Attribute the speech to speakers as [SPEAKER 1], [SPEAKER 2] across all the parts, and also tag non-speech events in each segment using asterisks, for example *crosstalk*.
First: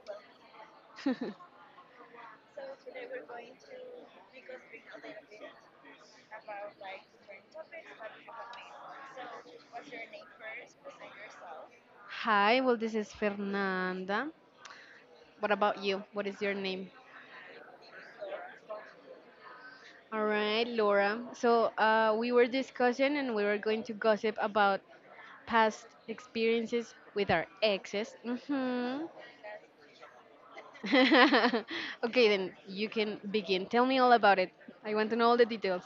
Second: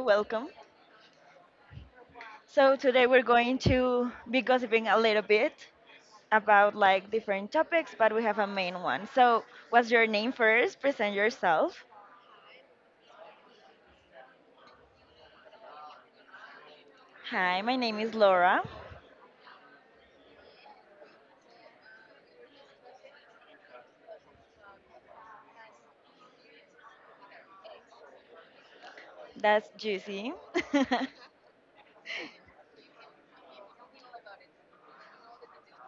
[SPEAKER 1] welcome.
[SPEAKER 2] *laughs*
[SPEAKER 1] So today we're going to be gossiping a little bit about like different topics, but we have a main one. So, what's your name first? Present yourself.
[SPEAKER 2] Hi, well, this is Fernanda. What about you? What is your name?
[SPEAKER 1] Hi, my name is Laura.
[SPEAKER 2] All right, Laura. So, we were discussing and we were going to gossip about past experiences with our exes.
[SPEAKER 1] That's juicy. *laughs*
[SPEAKER 2] *laughs* Okay, then you can begin. Tell me all about it. I want to know all the details.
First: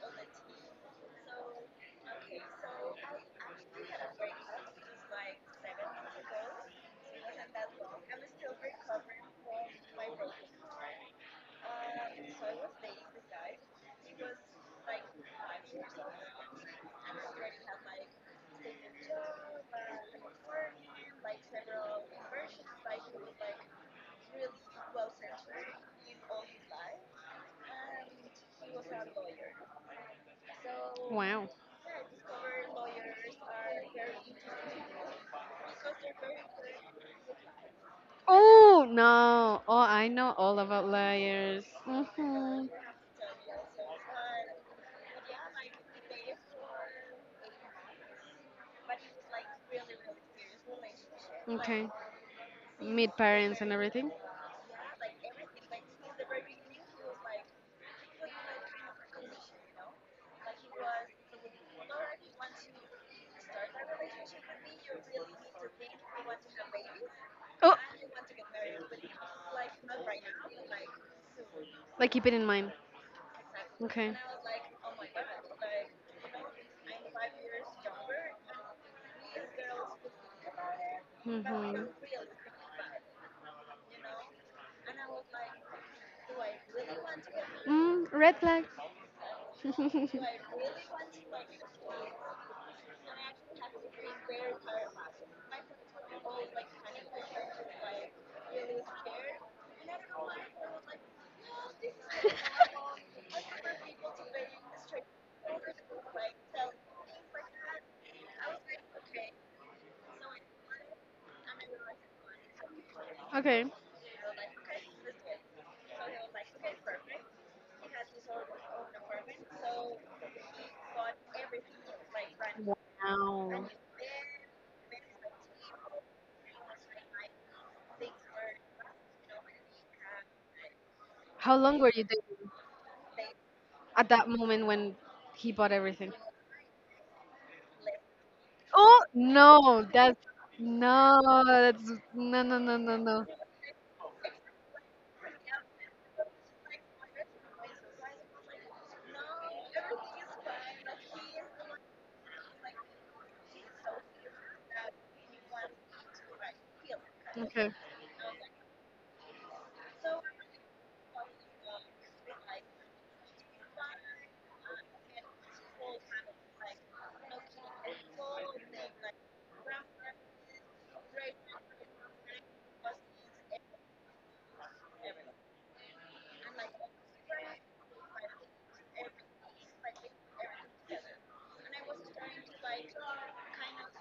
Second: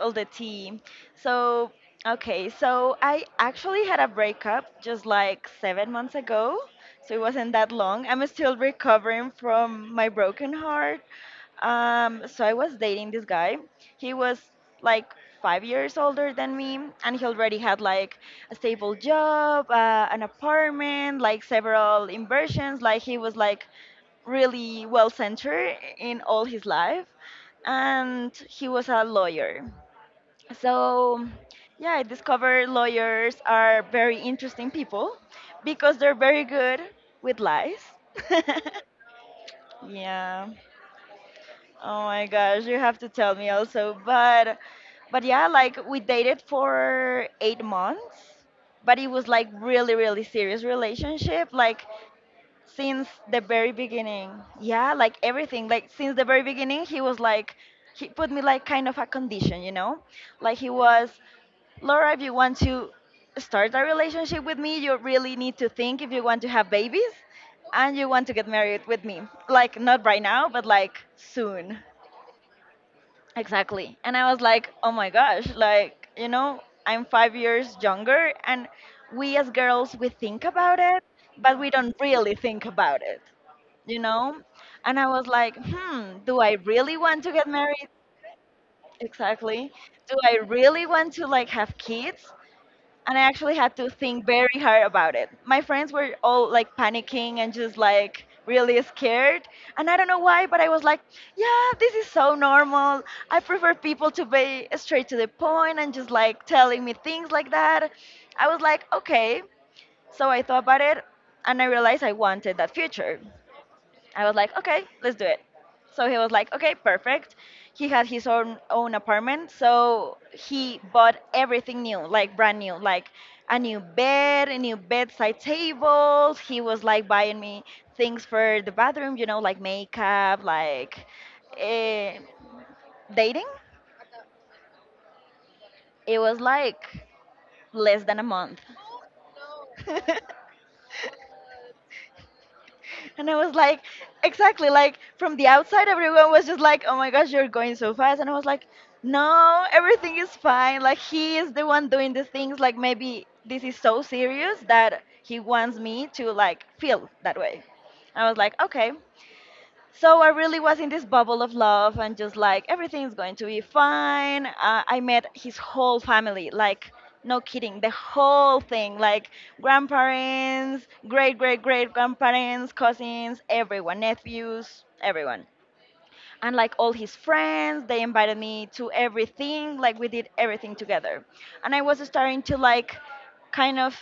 [SPEAKER 1] All the tea. So, okay, so I actually had a breakup just like 7 months ago. So it wasn't that long. I'm still recovering from my broken heart. So I was dating this guy. He was like 5 years older than me, and he already had like a stable job, an apartment, like several inversions. Like he was like really well centered in all his life, and he was a lawyer. So,
[SPEAKER 2] Wow.
[SPEAKER 1] yeah, I discovered lawyers are very interesting people because they're very good with lies.
[SPEAKER 2] Oh no. Oh,
[SPEAKER 1] *laughs*
[SPEAKER 2] I know
[SPEAKER 1] Yeah.
[SPEAKER 2] all about layers.
[SPEAKER 1] Oh my
[SPEAKER 2] Yeah.
[SPEAKER 1] gosh, you have to tell me also. But yeah, like we dated for 8 months, but it was like really really serious relationship like
[SPEAKER 2] Okay, like
[SPEAKER 1] since
[SPEAKER 2] meet
[SPEAKER 1] the
[SPEAKER 2] parents
[SPEAKER 1] very
[SPEAKER 2] and everything.
[SPEAKER 1] beginning. Yeah, like everything. Like since the very beginning, he was like he put me like kind of a condition, you know? Like he was Laura, if you want to start a relationship with me, you really need to think if you want to have babies
[SPEAKER 2] Oh.
[SPEAKER 1] and you want to get married with me. Like, not right now, but like soon.
[SPEAKER 2] Like keep it in mind.
[SPEAKER 1] Exactly.
[SPEAKER 2] Okay.
[SPEAKER 1] And I was like, oh my gosh, like, you know, I'm 5 years younger, and we as girls, we think about it, but we
[SPEAKER 2] Mm-hmm.
[SPEAKER 1] don't really think about it, you know? And I was like, hmm, do I really want to get married?
[SPEAKER 2] Mm, red flag.
[SPEAKER 1] Exactly.
[SPEAKER 2] *laughs*
[SPEAKER 1] Do I really want to like have kids? And I actually had to think very hard about it. My friends were all like panicking and just like really scared. And I don't know why, but I was like, yeah, this is so normal. I prefer people to be straight to the point and just like telling me things like that. I was like, okay. So I thought about it and I realized I wanted that future.
[SPEAKER 2] Okay.
[SPEAKER 1] I was like, okay, let's do it. So he was like, okay, perfect. He had his own apartment, so he bought everything new, like brand new, like a
[SPEAKER 2] Wow.
[SPEAKER 1] new bed, a new bedside table. He was like buying me things for the bathroom, you know, like makeup, like
[SPEAKER 2] How long were you
[SPEAKER 1] eh,
[SPEAKER 2] dating
[SPEAKER 1] dating.
[SPEAKER 2] at that moment when he bought everything?
[SPEAKER 1] It was like less than a month.
[SPEAKER 2] Oh no,
[SPEAKER 1] *laughs*
[SPEAKER 2] no, that's no, no, no, no, no.
[SPEAKER 1] And I was like, exactly, like from the outside, everyone was just like, oh my gosh, you're going so fast. And I was like, no, everything is fine. Like, he is the one doing the things. Like, maybe this is so serious that he wants me to, like, feel that way.
[SPEAKER 2] Okay.
[SPEAKER 1] I was like, okay. So I really was in this bubble of love and just like everything's going to be fine. I met his whole family, like no kidding, the whole thing, like grandparents, great great great grandparents, cousins, everyone, nephews, everyone, and like all his friends. They invited me to everything, like we did everything together, and I was starting to like kind of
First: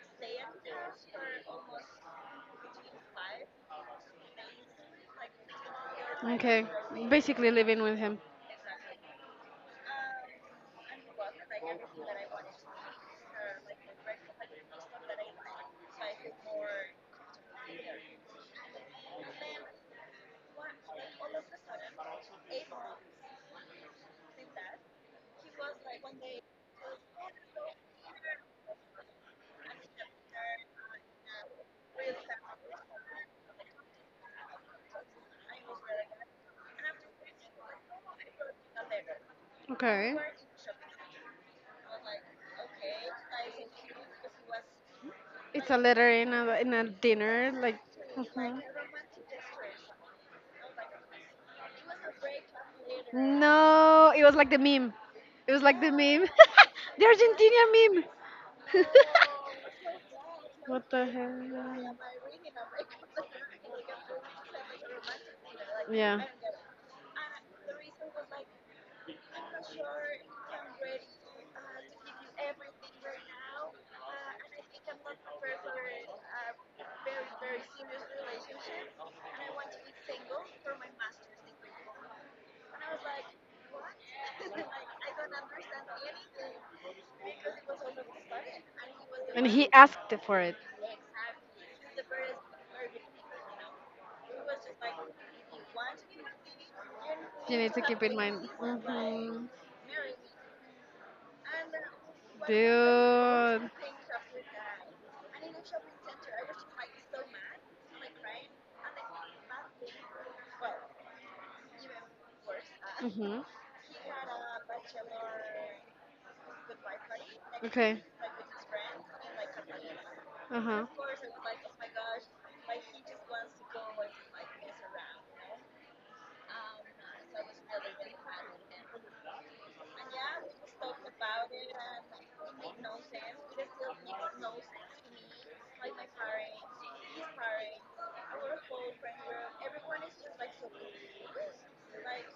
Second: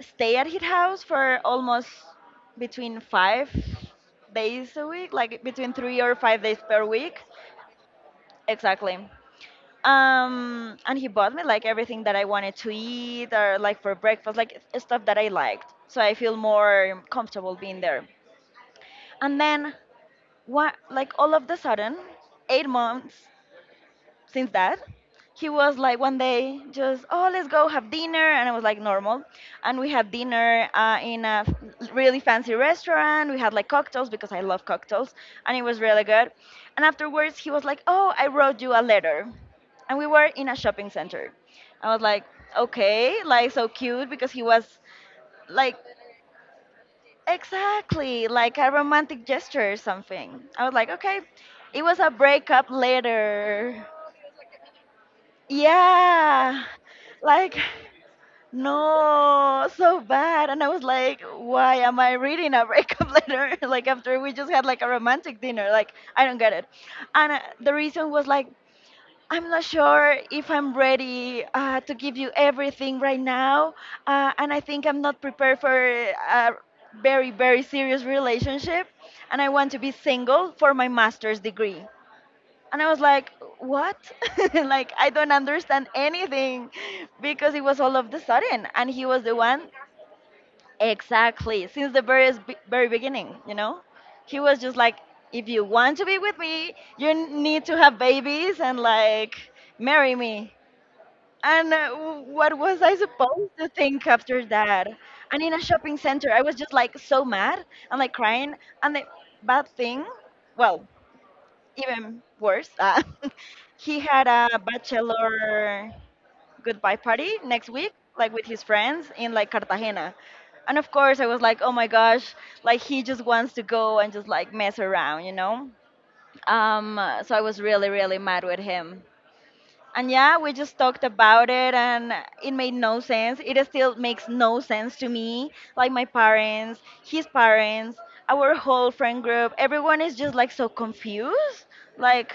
[SPEAKER 1] stay at his house for almost between 5 days a week, like between 3 or 5 days
[SPEAKER 2] Okay.
[SPEAKER 1] per week.
[SPEAKER 2] Basically living with him.
[SPEAKER 1] Exactly. And he bought me like everything that I wanted to eat or like for breakfast, like stuff that I liked, so I feel more comfortable being there. And then what, like all of the sudden, 8 months since that, he was like one day just, oh, let's go have dinner. And I was like, normal. And we had dinner in a really fancy restaurant. We had like cocktails because I love cocktails, and it was really good. And afterwards he was like, oh, I wrote you a letter. And we
[SPEAKER 2] Okay.
[SPEAKER 1] were in a shopping center. I was like, okay, like so cute, because he was
[SPEAKER 2] It's
[SPEAKER 1] like
[SPEAKER 2] a letter in a dinner, like.
[SPEAKER 1] exactly like
[SPEAKER 2] Mhm.
[SPEAKER 1] a romantic gesture or something. I was like, okay. It was a breakup letter.
[SPEAKER 2] No, it was like the meme. It was like the meme.
[SPEAKER 1] Yeah,
[SPEAKER 2] *laughs* The
[SPEAKER 1] like,
[SPEAKER 2] Argentinian meme.
[SPEAKER 1] no, so bad. And
[SPEAKER 2] *laughs*
[SPEAKER 1] I was
[SPEAKER 2] What the
[SPEAKER 1] like, why
[SPEAKER 2] hell?
[SPEAKER 1] am I reading a breakup *laughs* letter like after we just had like a romantic dinner? Like,
[SPEAKER 2] Yeah.
[SPEAKER 1] I don't get it. And the reason was like, I'm not sure if I'm ready to give you everything right now, and I think I'm not prepared for a very very serious relationship, and I want to be single for my master's degree. And I was like,
[SPEAKER 2] *laughs*
[SPEAKER 1] what? *laughs* Like, I don't understand anything, because it was all of the sudden. And he was the one,
[SPEAKER 2] Who asked for it. Exactly.
[SPEAKER 1] exactly, since the very, very beginning, you know? He was just like, if you want to be with me, you need to have babies and like marry me.
[SPEAKER 2] And
[SPEAKER 1] And what was I supposed to think after that? And in a shopping center, I was just like so mad and like crying. And the bad thing, well, even worse,
[SPEAKER 2] *laughs*
[SPEAKER 1] *laughs*
[SPEAKER 2] he.
[SPEAKER 1] he had a bachelor goodbye party next week,
[SPEAKER 2] Okay.
[SPEAKER 1] like with his friends in like Cartagena.
[SPEAKER 2] Uh
[SPEAKER 1] And
[SPEAKER 2] huh.
[SPEAKER 1] of course, I was like, oh my gosh, like he just wants to go and just like mess around, you know? So I was really, really mad with him. And yeah, we just talked about it and it made no sense. It still makes no sense to me. Like my parents, his parents, our whole friend group, everyone is just like so confused. Like,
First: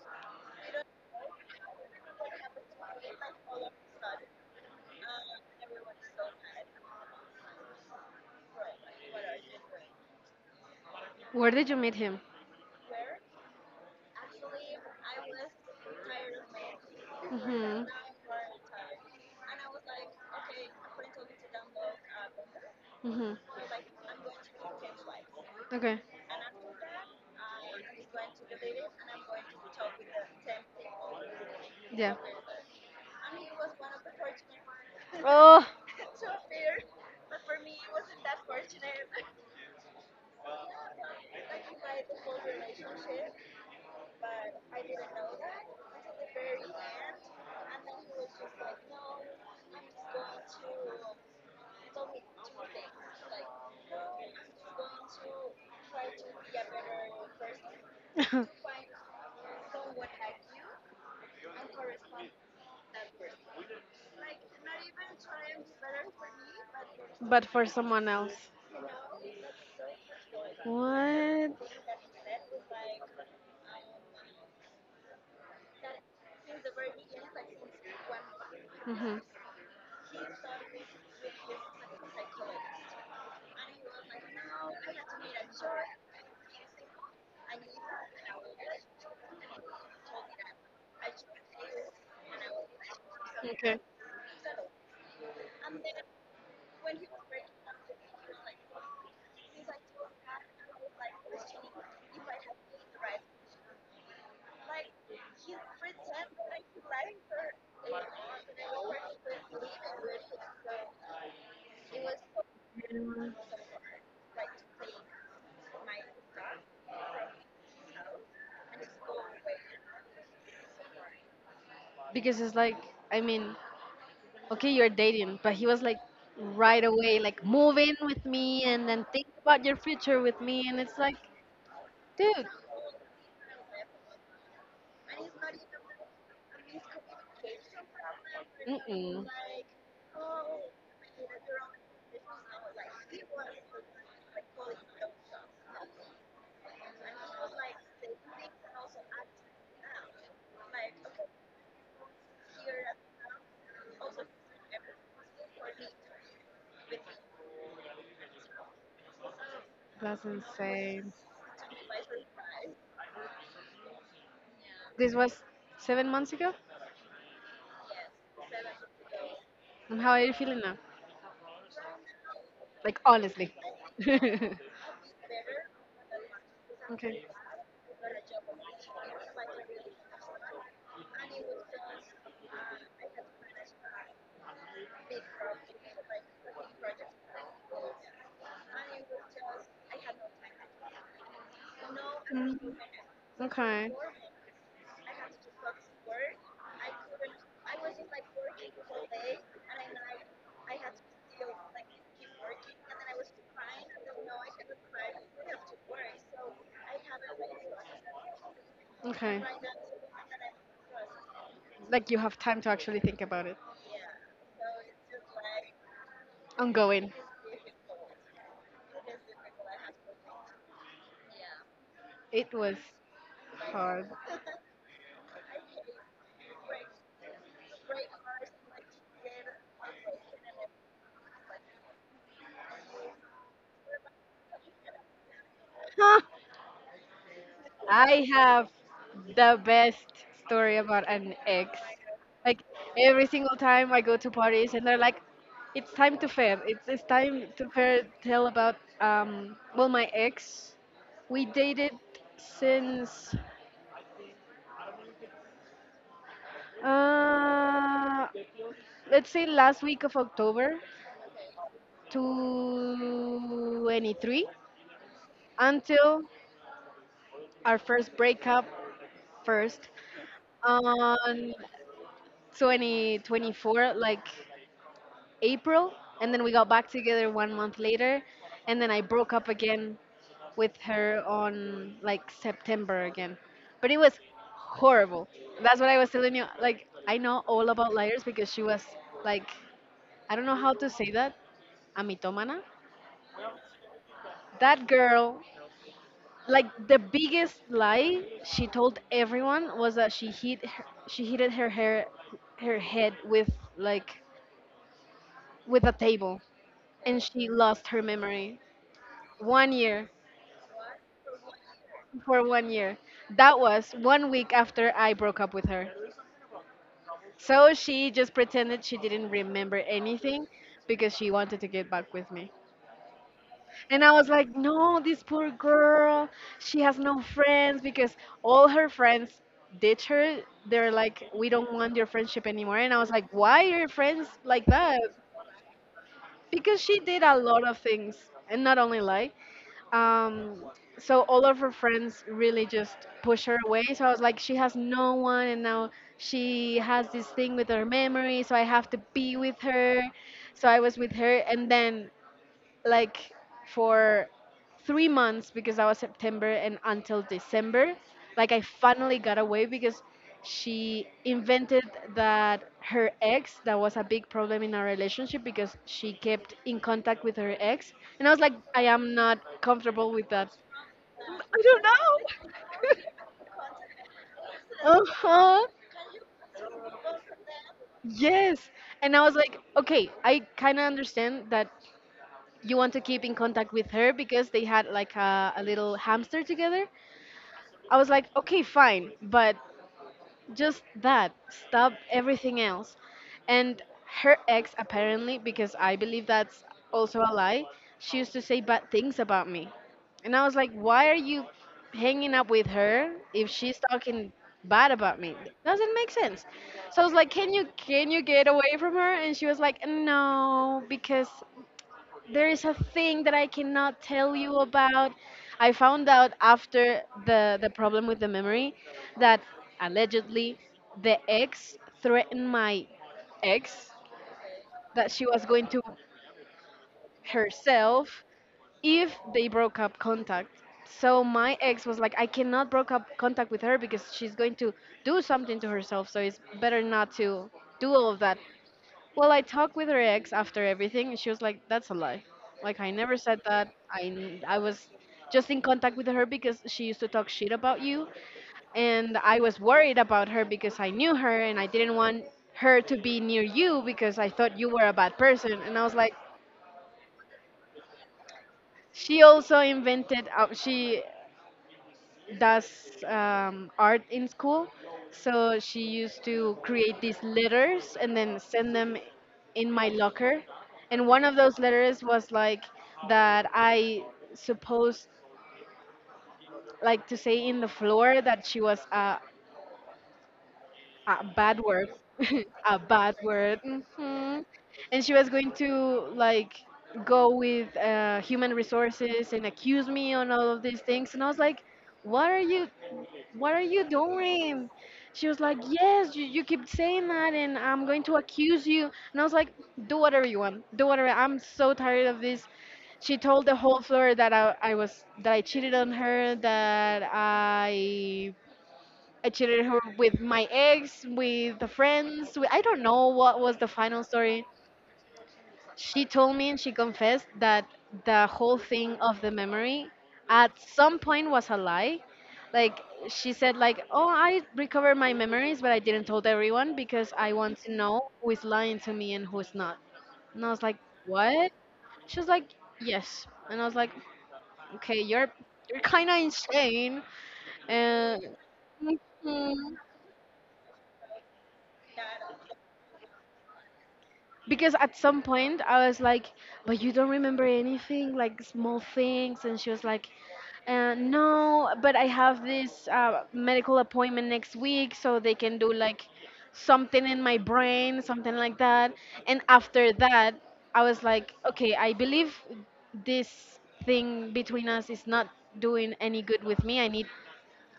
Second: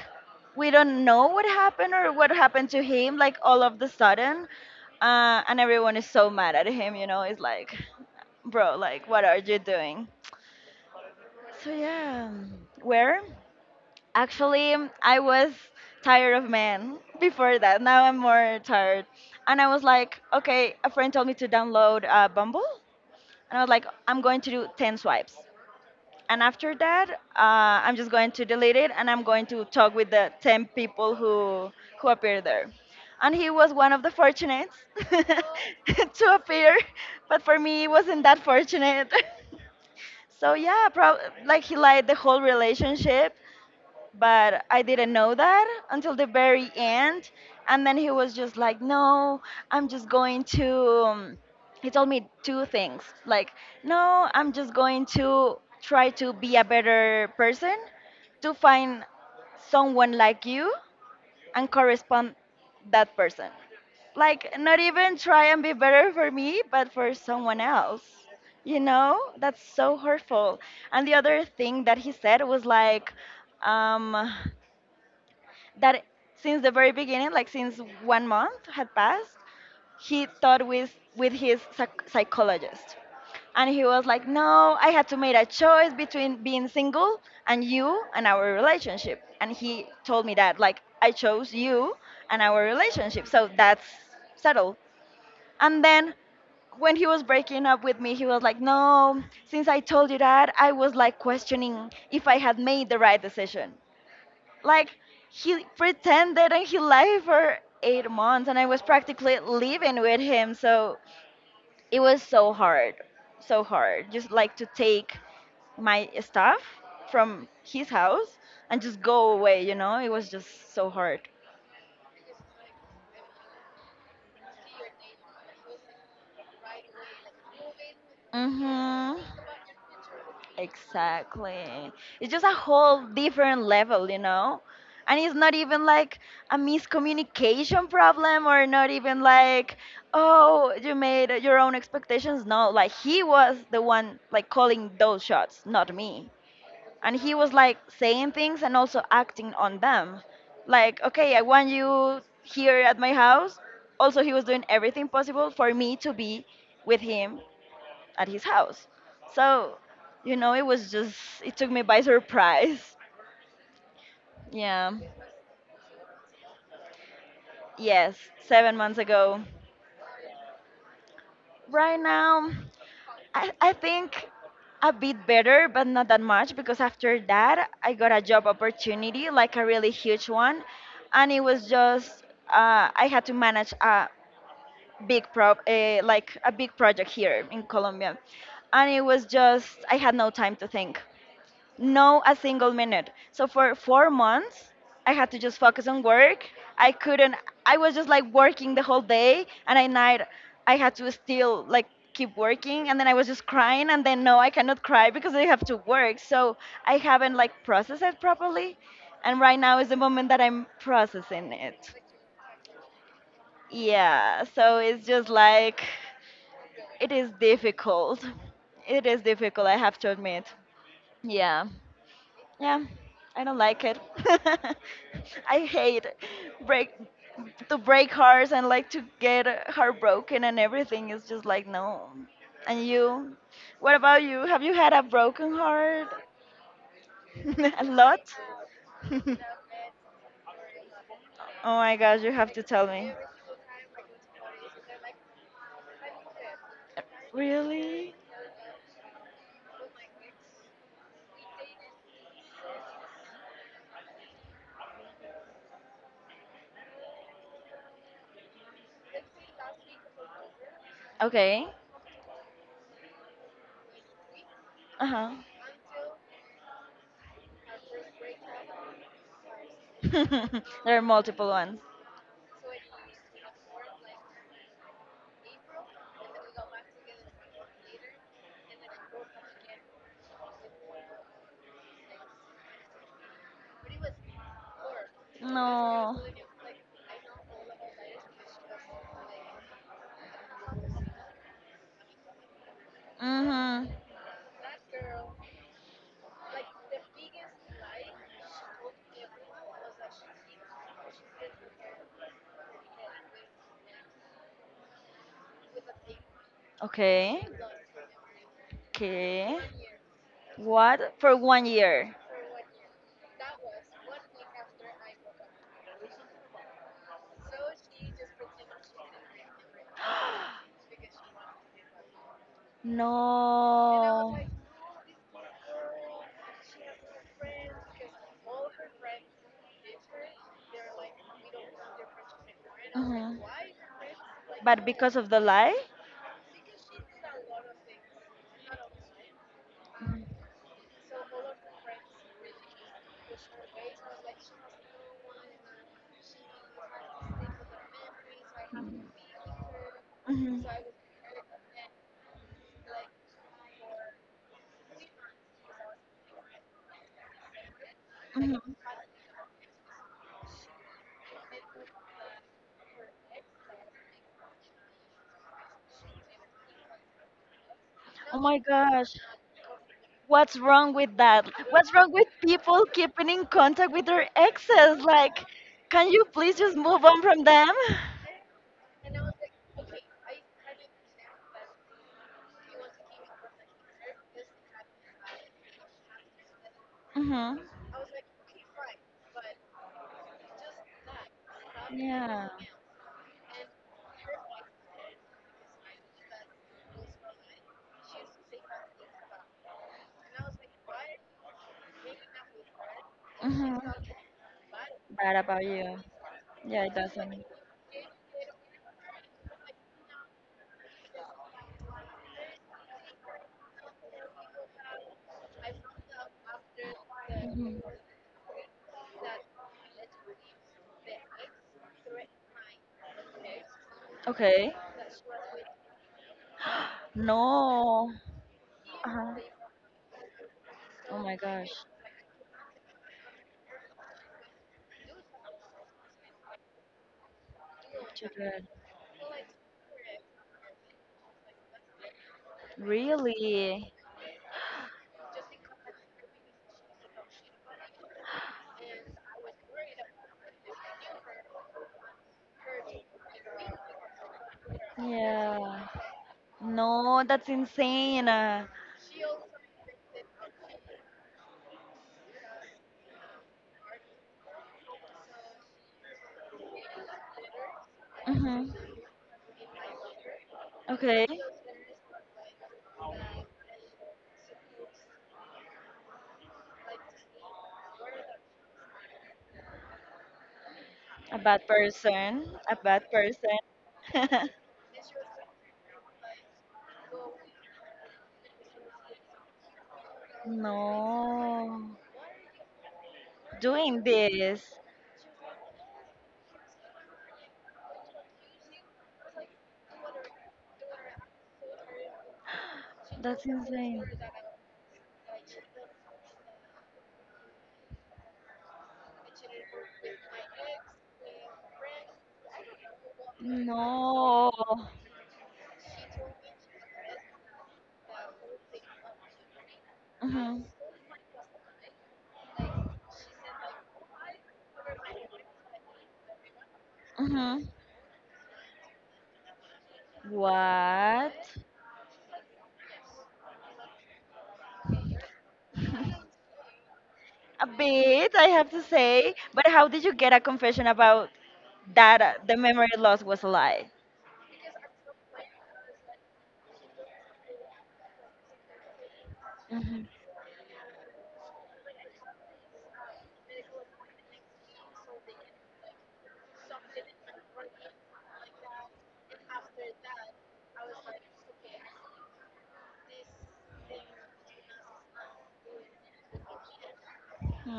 [SPEAKER 1] we don't know what happened or what happened to him like all of the sudden. And everyone is so mad at him, you know. It's like, bro, like what are you doing?
[SPEAKER 2] Where did
[SPEAKER 1] So
[SPEAKER 2] you meet him?
[SPEAKER 1] yeah, where? Actually, I was tired of men before that.
[SPEAKER 2] Mhm.
[SPEAKER 1] Now I'm more tired. And I was like, okay, a friend told me to download Bumble.
[SPEAKER 2] Mhm.
[SPEAKER 1] And I was like, I'm going to do 10 swipes.
[SPEAKER 2] Okay.
[SPEAKER 1] And after that, I'm just going to delete it and I'm going to talk with the 10 people who
[SPEAKER 2] Yeah.
[SPEAKER 1] appear there. And he was one of the fortunate
[SPEAKER 2] Oh,
[SPEAKER 1] *laughs* to appear. But for me, it wasn't that fortunate. *laughs* So yeah, like he liked the whole relationship, but I didn't know that until the very end. And then he was just like, no, I'm just going to. He told me two things like, no, I'm just going to try to be a better person, to
[SPEAKER 2] *laughs*
[SPEAKER 1] find someone like you and correspond that person. Like, not even try and be better for me, but for
[SPEAKER 2] but
[SPEAKER 1] someone
[SPEAKER 2] for
[SPEAKER 1] else.
[SPEAKER 2] someone else.
[SPEAKER 1] You know, that's so hurtful. And the other
[SPEAKER 2] What?
[SPEAKER 1] thing that he said was like, um, that since the very beginning, like since 1 month had
[SPEAKER 2] Mhm.
[SPEAKER 1] passed, he thought with his psychologist, and he was like, "No, I had to make a choice between being single and you and our relationship." And he told me that, like, I chose you and our relationship, so
[SPEAKER 2] Okay.
[SPEAKER 1] that's settled. And then when he was breaking up with me, he was like, "No, since I told you that, I was like questioning if I had made the right decision." Like, he pretended and he lied for 8 months, and I was practically living with him, so it was so hard,
[SPEAKER 2] Mm.
[SPEAKER 1] so hard just like to take my stuff from his house and just go away, you know. It was just so hard.
[SPEAKER 2] Because it's like, I mean, okay, you're dating, but he was like, right away, like, move in with me and then
[SPEAKER 1] Hmm.
[SPEAKER 2] think about your future with me. And it's like,
[SPEAKER 1] Exactly. It's just
[SPEAKER 2] dude,
[SPEAKER 1] a whole different level, you know? And it's not even like a miscommunication problem or not even
[SPEAKER 2] mm-mm,
[SPEAKER 1] like, oh, you made your own expectations. No, like he was the one like calling those shots, not me. And he was like saying things and also acting on them. Like, okay, I want you here at my house. Also, he was doing everything possible for me to be with him at his house. So,
[SPEAKER 2] that's
[SPEAKER 1] you know, it was
[SPEAKER 2] insane.
[SPEAKER 1] just, it took me by surprise. Yeah.
[SPEAKER 2] This was 7 months ago.
[SPEAKER 1] Yes, 7 months ago.
[SPEAKER 2] And how are you feeling now?
[SPEAKER 1] Right now,
[SPEAKER 2] Like,
[SPEAKER 1] I,
[SPEAKER 2] honestly.
[SPEAKER 1] I think
[SPEAKER 2] *laughs*
[SPEAKER 1] a bit better, but not that much because after
[SPEAKER 2] Okay.
[SPEAKER 1] that, I got a job opportunity, like a really huge one. And it was just, I had to manage a like a big project here in Colombia. And it was just, I had no time to think. No, a single
[SPEAKER 2] Mm.
[SPEAKER 1] minute. So for 4 months, I had to just focus on work. I couldn't. I was just like working the whole day, and at night I had to still like keep working, and then I was just crying, and then no, I cannot cry because I have to work. So I haven't like processed it properly,
[SPEAKER 2] Okay.
[SPEAKER 1] and
[SPEAKER 2] Okay.
[SPEAKER 1] right now is the moment that I'm processing it.
[SPEAKER 2] Like, you have time to actually think about it.
[SPEAKER 1] Yeah. So it's just like it
[SPEAKER 2] Ongoing.
[SPEAKER 1] is difficult. It is difficult, I have to admit. Yeah.
[SPEAKER 2] It was
[SPEAKER 1] Yeah, I don't like it.
[SPEAKER 2] hard. *laughs*
[SPEAKER 1] *laughs* I hate break to break hearts and like to get heartbroken and everything. It's just like no. And you, what about you? Have you had a broken heart?
[SPEAKER 2] Huh?
[SPEAKER 1] *laughs* A lot?
[SPEAKER 2] I have
[SPEAKER 1] *laughs* Oh
[SPEAKER 2] the best story about an ex.
[SPEAKER 1] my gosh, you have
[SPEAKER 2] Like,
[SPEAKER 1] to tell me.
[SPEAKER 2] every single time I go to parties and they're like, it's time to fair. It's time to fair
[SPEAKER 1] Really?
[SPEAKER 2] tell about, well, my ex. We dated since, uh, let's say last week of October
[SPEAKER 1] Okay.
[SPEAKER 2] to 23,
[SPEAKER 1] Uh huh.
[SPEAKER 2] until our first breakup, first,
[SPEAKER 1] *laughs* there are multiple
[SPEAKER 2] on
[SPEAKER 1] ones.
[SPEAKER 2] 2024, like April. And then we got back together 1 month later, and then I broke up again with her on like September again. But it was horrible. That's what I was
[SPEAKER 1] No.
[SPEAKER 2] telling you. Like, I know all about liars because she was, like, I don't know how to say that, amitomana,
[SPEAKER 1] Mhm.
[SPEAKER 2] that girl. Like, the biggest lie she told everyone was that she hit her hair her head with, like, with a table, and
[SPEAKER 1] Okay.
[SPEAKER 2] she lost her memory
[SPEAKER 1] Okay.
[SPEAKER 2] 1 year.
[SPEAKER 1] What for one year?
[SPEAKER 2] For 1 year. That was 1 week after I broke up with her, so she just pretended she didn't remember anything
[SPEAKER 1] *gasps*
[SPEAKER 2] because she wanted to get back with me. And I was
[SPEAKER 1] No.
[SPEAKER 2] like, no, this poor girl, she has no friends because all her friends ditch her. They're like, we don't want your friendship anymore. And I was like,
[SPEAKER 1] Mhm.
[SPEAKER 2] why are your friends like
[SPEAKER 1] But
[SPEAKER 2] that?
[SPEAKER 1] because of the lie?
[SPEAKER 2] Because she did a lot of things, and not only lie. Um, so all of her friends really just push her away. So I was like, she has no one, and now she has this thing with her memory, so I have to be with her.
[SPEAKER 1] Mhm.
[SPEAKER 2] So I was with her, and then, like, for 3 months, because that was September and until December. Like, I
[SPEAKER 1] Mhm.
[SPEAKER 2] finally got away because she invented that her ex, that was a big problem in our relationship because she kept in contact with her ex, and I
[SPEAKER 1] Oh
[SPEAKER 2] was like,
[SPEAKER 1] my
[SPEAKER 2] I am
[SPEAKER 1] gosh.
[SPEAKER 2] not comfortable with
[SPEAKER 1] What's
[SPEAKER 2] that.
[SPEAKER 1] wrong with that?
[SPEAKER 2] I don't
[SPEAKER 1] What's wrong with
[SPEAKER 2] know.
[SPEAKER 1] people keeping
[SPEAKER 2] *laughs*
[SPEAKER 1] in contact with their exes? Like,
[SPEAKER 2] Uh-huh.
[SPEAKER 1] can you please just move on from them?
[SPEAKER 2] Yes. And I was like, okay, I kind of understand that you want to keep in contact with her because they had like a little hamster together.
[SPEAKER 1] Hmm
[SPEAKER 2] I was like, okay, fine, but just that. Stop
[SPEAKER 1] Yeah.
[SPEAKER 2] everything else. And her ex, apparently, because I believe that's also a lie, she used to say bad things about me. And I was like, why are you hanging up with her if
[SPEAKER 1] hmm
[SPEAKER 2] she's talking bad about
[SPEAKER 1] Bad
[SPEAKER 2] me?
[SPEAKER 1] about
[SPEAKER 2] Doesn't
[SPEAKER 1] you.
[SPEAKER 2] make sense.
[SPEAKER 1] Yeah, it
[SPEAKER 2] So I was like,
[SPEAKER 1] doesn't.
[SPEAKER 2] can you, can you get away from her? And she was like, no, because there is a thing that I cannot tell you about. I found out after the
[SPEAKER 1] Mhm.
[SPEAKER 2] problem with the memory that, allegedly, the ex threatened my ex
[SPEAKER 1] Okay.
[SPEAKER 2] that she was going to herself
[SPEAKER 1] No.
[SPEAKER 2] if
[SPEAKER 1] Uh-huh.
[SPEAKER 2] they broke up contact.
[SPEAKER 1] Oh
[SPEAKER 2] So
[SPEAKER 1] my
[SPEAKER 2] my
[SPEAKER 1] gosh.
[SPEAKER 2] ex was like, I cannot broke up contact with her because she's going to do something to herself, so it's better not to do all of
[SPEAKER 1] Too
[SPEAKER 2] that.
[SPEAKER 1] good.
[SPEAKER 2] Well, I talked with her ex after everything, and she was like, "That's a lie. Like, I never said that.
[SPEAKER 1] Really?
[SPEAKER 2] I was just in contact with her because she used to talk shit about you, and I was worried about her because I knew her and I didn't want her to be near you because I thought you were a bad person." And I
[SPEAKER 1] Yeah.
[SPEAKER 2] was like,
[SPEAKER 1] No, that's insane.
[SPEAKER 2] "She also invented. She does, art in school." So she used to create these letters and then
[SPEAKER 1] Hmm.
[SPEAKER 2] send them in my locker. And one
[SPEAKER 1] Okay.
[SPEAKER 2] of those letters was like that I supposed, like, to say in the floor that she was a
[SPEAKER 1] A
[SPEAKER 2] bad
[SPEAKER 1] bad
[SPEAKER 2] word,
[SPEAKER 1] person.
[SPEAKER 2] *laughs*
[SPEAKER 1] A
[SPEAKER 2] a
[SPEAKER 1] bad
[SPEAKER 2] bad
[SPEAKER 1] person.
[SPEAKER 2] word. hmm
[SPEAKER 1] *laughs*
[SPEAKER 2] And she was going to, like, go with human resources and accuse me on all of these things. And I was like,
[SPEAKER 1] no.
[SPEAKER 2] "What are you? What are you
[SPEAKER 1] Doing
[SPEAKER 2] doing?"
[SPEAKER 1] this.
[SPEAKER 2] She was like, "Yes, you keep saying that, and I'm going to accuse you." And I was like, "Do whatever you want. Do whatever. I'm so tired of this." She
[SPEAKER 1] That's
[SPEAKER 2] told the whole
[SPEAKER 1] insane.
[SPEAKER 2] floor that I was, that I cheated on her, that I cheated her with my ex, with the friends. With, I don't know what was the final story.
[SPEAKER 1] No.
[SPEAKER 2] She told me, and she confessed that the whole thing of the memory at
[SPEAKER 1] Mhm.
[SPEAKER 2] some point was a lie. Like, she said, like, oh, I recovered my memories, but I didn't told everyone because I want
[SPEAKER 1] Mhm.
[SPEAKER 2] to know who is lying to me and who is not. And I was like,
[SPEAKER 1] What?
[SPEAKER 2] what? She was like, yes. And I was like, okay, you're kind of
[SPEAKER 1] *laughs*
[SPEAKER 2] insane.
[SPEAKER 1] A bit,
[SPEAKER 2] And
[SPEAKER 1] I have to say. But
[SPEAKER 2] Mhm.
[SPEAKER 1] how did you get a confession about that, the memory loss was a lie?
[SPEAKER 2] Because at some point I was like, but you don't remember anything, like, small things. And she was
[SPEAKER 1] Mhm.
[SPEAKER 2] like, no, but I have this medical appointment next week, so they can do like something in my brain, something like that. And after that, I was like, okay, I believe this thing between us is not doing any good with me. I need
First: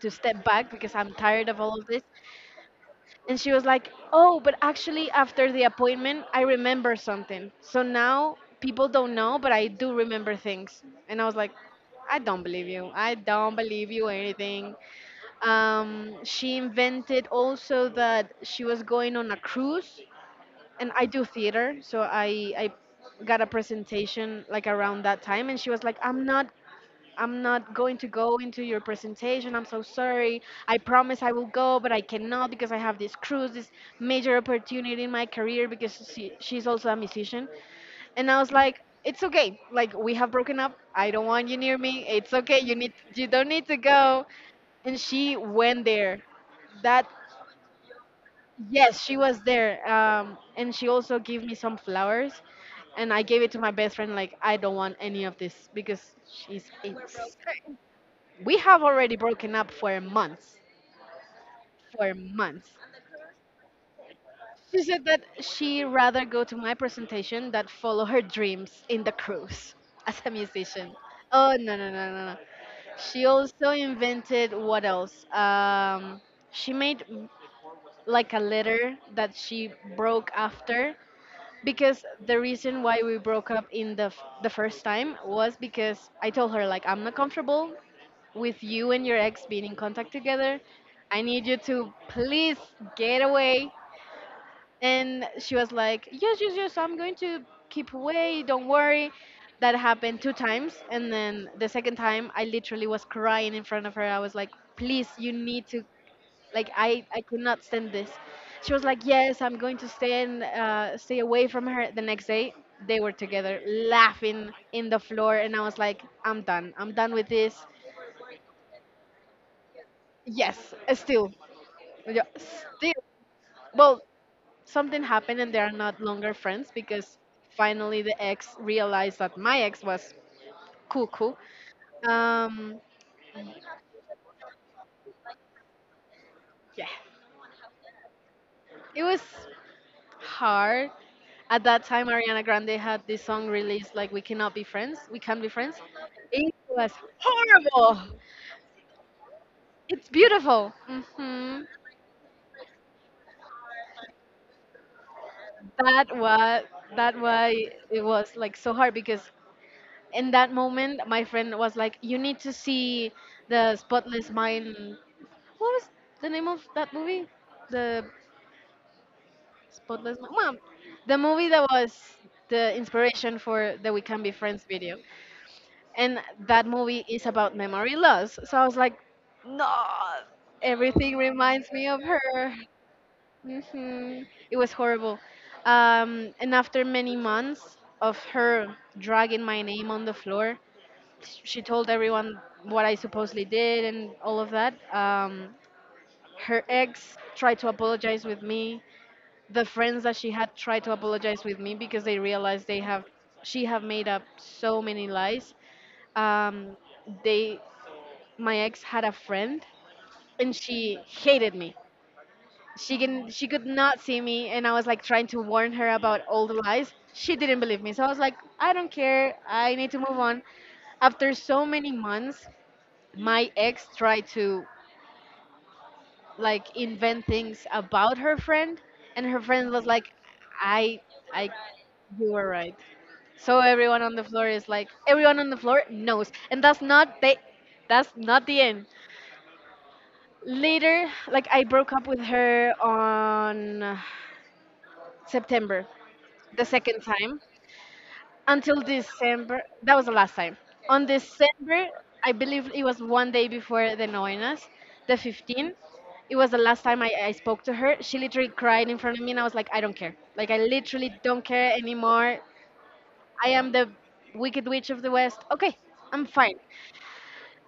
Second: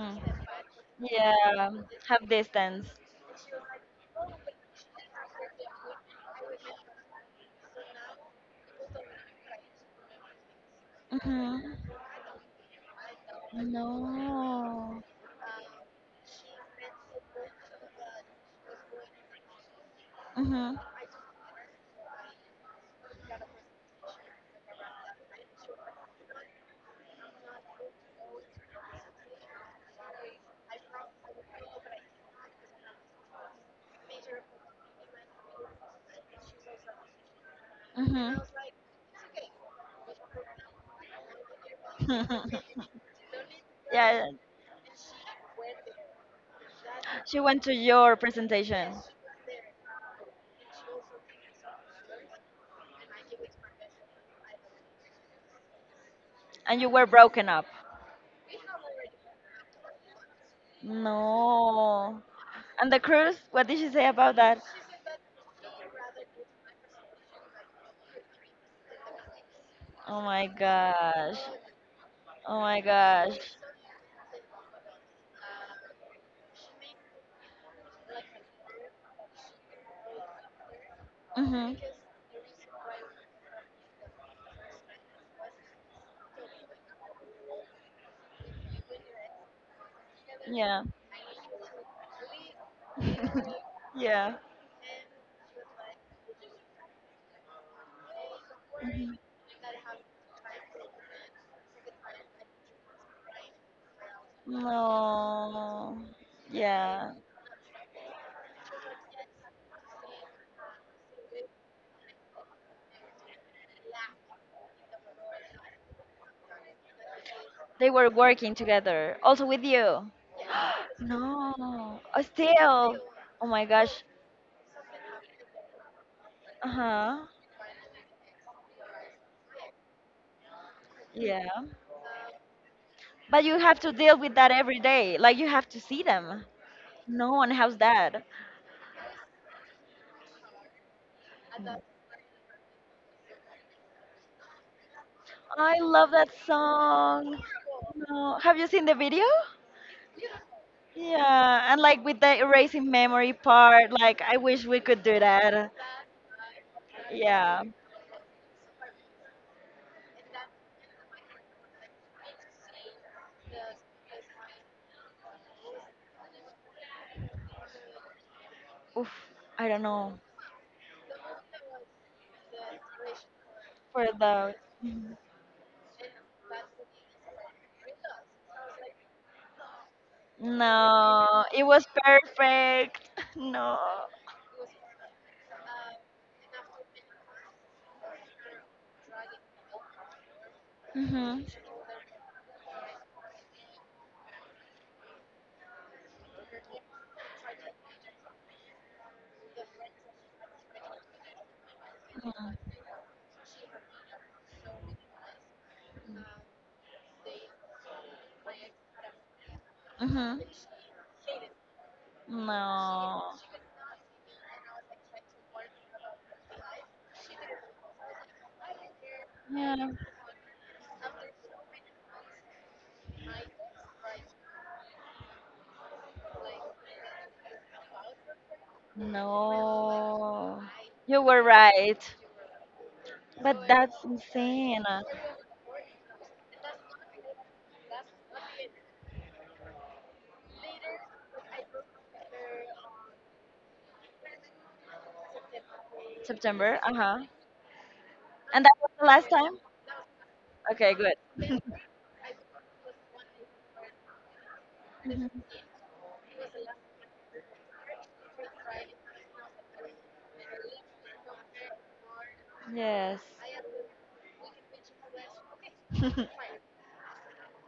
[SPEAKER 2] to step back because I'm tired of
[SPEAKER 1] Yeah,
[SPEAKER 2] all of this.
[SPEAKER 1] have distance.
[SPEAKER 2] And she was like, oh, but actually, after the appointment, I remember something. So now people don't know, but I do remember things. And I was like,
[SPEAKER 1] Mhm.
[SPEAKER 2] I don't believe you. I don't believe you anything.
[SPEAKER 1] No.
[SPEAKER 2] She invented also that she was going on a cruise.
[SPEAKER 1] Mhm.
[SPEAKER 2] And I do theater. So I got a presentation like around that time. And she was like, I'm not going to go into your presentation. I'm so sorry. I promise I will go, but I cannot because I have this cruise, this major opportunity in my career, because she's also a musician. And
[SPEAKER 1] Mhm.
[SPEAKER 2] I was like, it's okay. Like, we have broken up. I don't want you near me. It's okay.
[SPEAKER 1] *laughs*
[SPEAKER 2] You don't need to go.
[SPEAKER 1] yeah,
[SPEAKER 2] And she went there. That,
[SPEAKER 1] she went to your presentation
[SPEAKER 2] yes, she was there. And she also gave me some flowers, and I gave it to my best friend. Like, I don't want any of this because she's
[SPEAKER 1] and you were
[SPEAKER 2] it's,
[SPEAKER 1] broken up.
[SPEAKER 2] we have already broken up for months. For
[SPEAKER 1] No.
[SPEAKER 2] months.
[SPEAKER 1] And the cruise, what did she say about that?
[SPEAKER 2] She said that she rather go to my presentation than follow her dreams in the cruise *laughs* as
[SPEAKER 1] Oh
[SPEAKER 2] a
[SPEAKER 1] my
[SPEAKER 2] musician.
[SPEAKER 1] gosh.
[SPEAKER 2] Oh no, no, no, no, no.
[SPEAKER 1] Oh my
[SPEAKER 2] She
[SPEAKER 1] gosh.
[SPEAKER 2] also invented, what else? She made like a letter that she broke after,
[SPEAKER 1] Mhm.
[SPEAKER 2] because the reason why we broke up in the the first time was because I told her, like, I'm not comfortable with you and your ex being in contact together.
[SPEAKER 1] Yeah.
[SPEAKER 2] I need you to please get
[SPEAKER 1] *laughs*
[SPEAKER 2] away.
[SPEAKER 1] Yeah.
[SPEAKER 2] And she was like, yes, yes, yes, I'm going to keep away. Don't worry.
[SPEAKER 1] Mhm.
[SPEAKER 2] That happened 2 times. And then the second time, I literally was crying in front of her. I was like, please, you need to,
[SPEAKER 1] No.
[SPEAKER 2] like,
[SPEAKER 1] Yeah.
[SPEAKER 2] I could not stand this. She was like, yes, I'm going to stay and, stay away from her. The next day, they were together laughing in the floor. And I was like, I'm done. I'm done with this.
[SPEAKER 1] They were working together. Also with you.
[SPEAKER 2] Yes, still.
[SPEAKER 1] No. Oh,
[SPEAKER 2] Yeah,
[SPEAKER 1] still.
[SPEAKER 2] still,
[SPEAKER 1] Oh my
[SPEAKER 2] well,
[SPEAKER 1] gosh.
[SPEAKER 2] something happened and they are not longer friends
[SPEAKER 1] Uh
[SPEAKER 2] because
[SPEAKER 1] huh.
[SPEAKER 2] finally the ex realized that my ex was cuckoo.
[SPEAKER 1] Yeah.
[SPEAKER 2] Um,
[SPEAKER 1] But you have to deal with that every day. Like you have to see them.
[SPEAKER 2] yeah,
[SPEAKER 1] No, and how's that?
[SPEAKER 2] it was hard. At that time, Ariana Grande had this song released, like, "We Cannot Be Friends," "We can Be Friends."
[SPEAKER 1] I love that
[SPEAKER 2] It was
[SPEAKER 1] song.
[SPEAKER 2] horrible.
[SPEAKER 1] No. Have you seen the video?
[SPEAKER 2] It's beautiful.
[SPEAKER 1] Yeah, and like with the erasing memory part, like I wish we could do that.
[SPEAKER 2] That was that
[SPEAKER 1] Yeah.
[SPEAKER 2] why it was like so hard because in that moment, my friend was like, "You need to see the Spotless Mind, what was the name of that movie? The
[SPEAKER 1] Oof, I don't know.
[SPEAKER 2] Spotless Mom. The movie that was the inspiration for the We
[SPEAKER 1] For
[SPEAKER 2] Can Be
[SPEAKER 1] the
[SPEAKER 2] Friends video. And that movie is about memory loss. So I was like, no, everything
[SPEAKER 1] no, it
[SPEAKER 2] reminds
[SPEAKER 1] was
[SPEAKER 2] me of her.
[SPEAKER 1] perfect. *laughs* No.
[SPEAKER 2] hmm It was horrible. And after many months of her dragging my name on the floor,
[SPEAKER 1] Mhm.
[SPEAKER 2] she told everyone what I supposedly did and all of that. Her ex tried to apologize with me, the friends that she had tried to apologize with me, because they realized they have, she have made up so many lies. um, they My ex had a friend
[SPEAKER 1] Mhm.
[SPEAKER 2] and she hated me. she
[SPEAKER 1] No.
[SPEAKER 2] can she could not see me, and I was like trying to warn her about all the lies. She didn't believe me, so I was like, I don't care, I
[SPEAKER 1] Yeah.
[SPEAKER 2] need to move on. After so many months, my ex tried to like invent things about her friend, and her friend was like,
[SPEAKER 1] No.
[SPEAKER 2] i
[SPEAKER 1] You were
[SPEAKER 2] I
[SPEAKER 1] right.
[SPEAKER 2] you were right. So
[SPEAKER 1] But that's
[SPEAKER 2] everyone on the floor is
[SPEAKER 1] insane.
[SPEAKER 2] like, everyone on the floor knows. And that's not the, that's not the end. Later, like, I broke up with her on September, the
[SPEAKER 1] September,
[SPEAKER 2] second
[SPEAKER 1] uh-huh.
[SPEAKER 2] time,
[SPEAKER 1] And that
[SPEAKER 2] until
[SPEAKER 1] was the last time?
[SPEAKER 2] December. That was the last time.
[SPEAKER 1] Okay,
[SPEAKER 2] On
[SPEAKER 1] good.
[SPEAKER 2] December,
[SPEAKER 1] *laughs*
[SPEAKER 2] I believe it was one day before the Noinas, the
[SPEAKER 1] Mhm.
[SPEAKER 2] 15th. It was the last time I spoke to her. She literally cried in front of me, and I was like, I don't care. Like, I literally don't care anymore.
[SPEAKER 1] Yes.
[SPEAKER 2] I am the Wicked Witch of the West. Okay, I'm
[SPEAKER 1] *laughs*
[SPEAKER 2] fine.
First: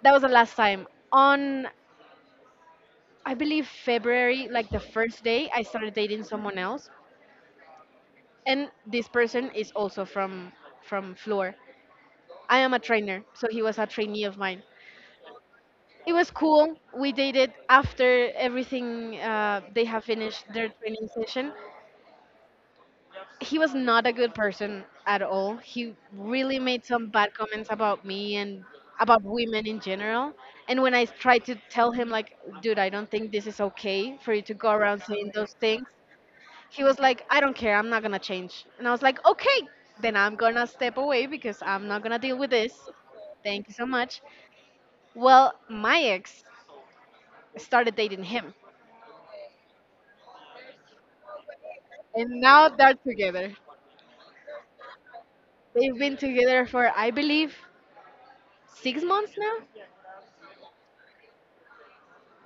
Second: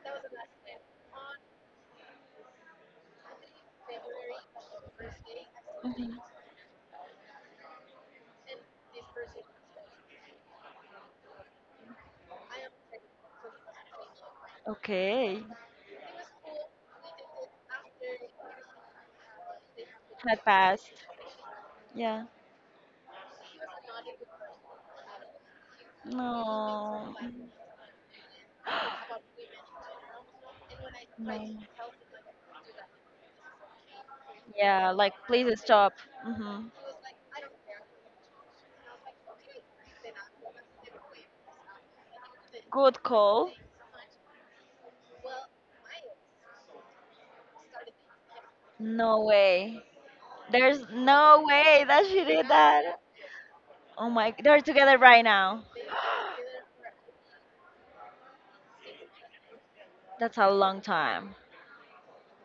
[SPEAKER 2] That was the last time. On, I believe, February, like the first day, I started
[SPEAKER 1] Mhm.
[SPEAKER 2] dating someone else. And this person is also from Fleur. I am a trainer, so he was a trainee of mine.
[SPEAKER 1] Okay,
[SPEAKER 2] It was cool. We did it after everything. They have
[SPEAKER 1] had
[SPEAKER 2] finished their
[SPEAKER 1] passed.
[SPEAKER 2] training session.
[SPEAKER 1] Yeah.
[SPEAKER 2] He was not a good person at all. He really made some
[SPEAKER 1] No.
[SPEAKER 2] bad comments about me and about women in
[SPEAKER 1] *gasps*
[SPEAKER 2] general. And when I
[SPEAKER 1] No.
[SPEAKER 2] tried to tell him, like, dude, I don't think this is okay for you to go
[SPEAKER 1] Yeah,
[SPEAKER 2] around
[SPEAKER 1] like
[SPEAKER 2] saying those
[SPEAKER 1] please
[SPEAKER 2] things,
[SPEAKER 1] stop. hmm.
[SPEAKER 2] he was like, I don't care, I'm not gonna change. And I was like, okay, then I'm gonna step away because I'm not gonna deal with this.
[SPEAKER 1] Good call.
[SPEAKER 2] Thank you so much. Well, my ex started dating him,
[SPEAKER 1] No way. There's no way that she
[SPEAKER 2] and
[SPEAKER 1] did
[SPEAKER 2] now they're
[SPEAKER 1] that.
[SPEAKER 2] together.
[SPEAKER 1] Oh my, they're together right now.
[SPEAKER 2] They've been together for, I believe, six months now,
[SPEAKER 1] That's a long time.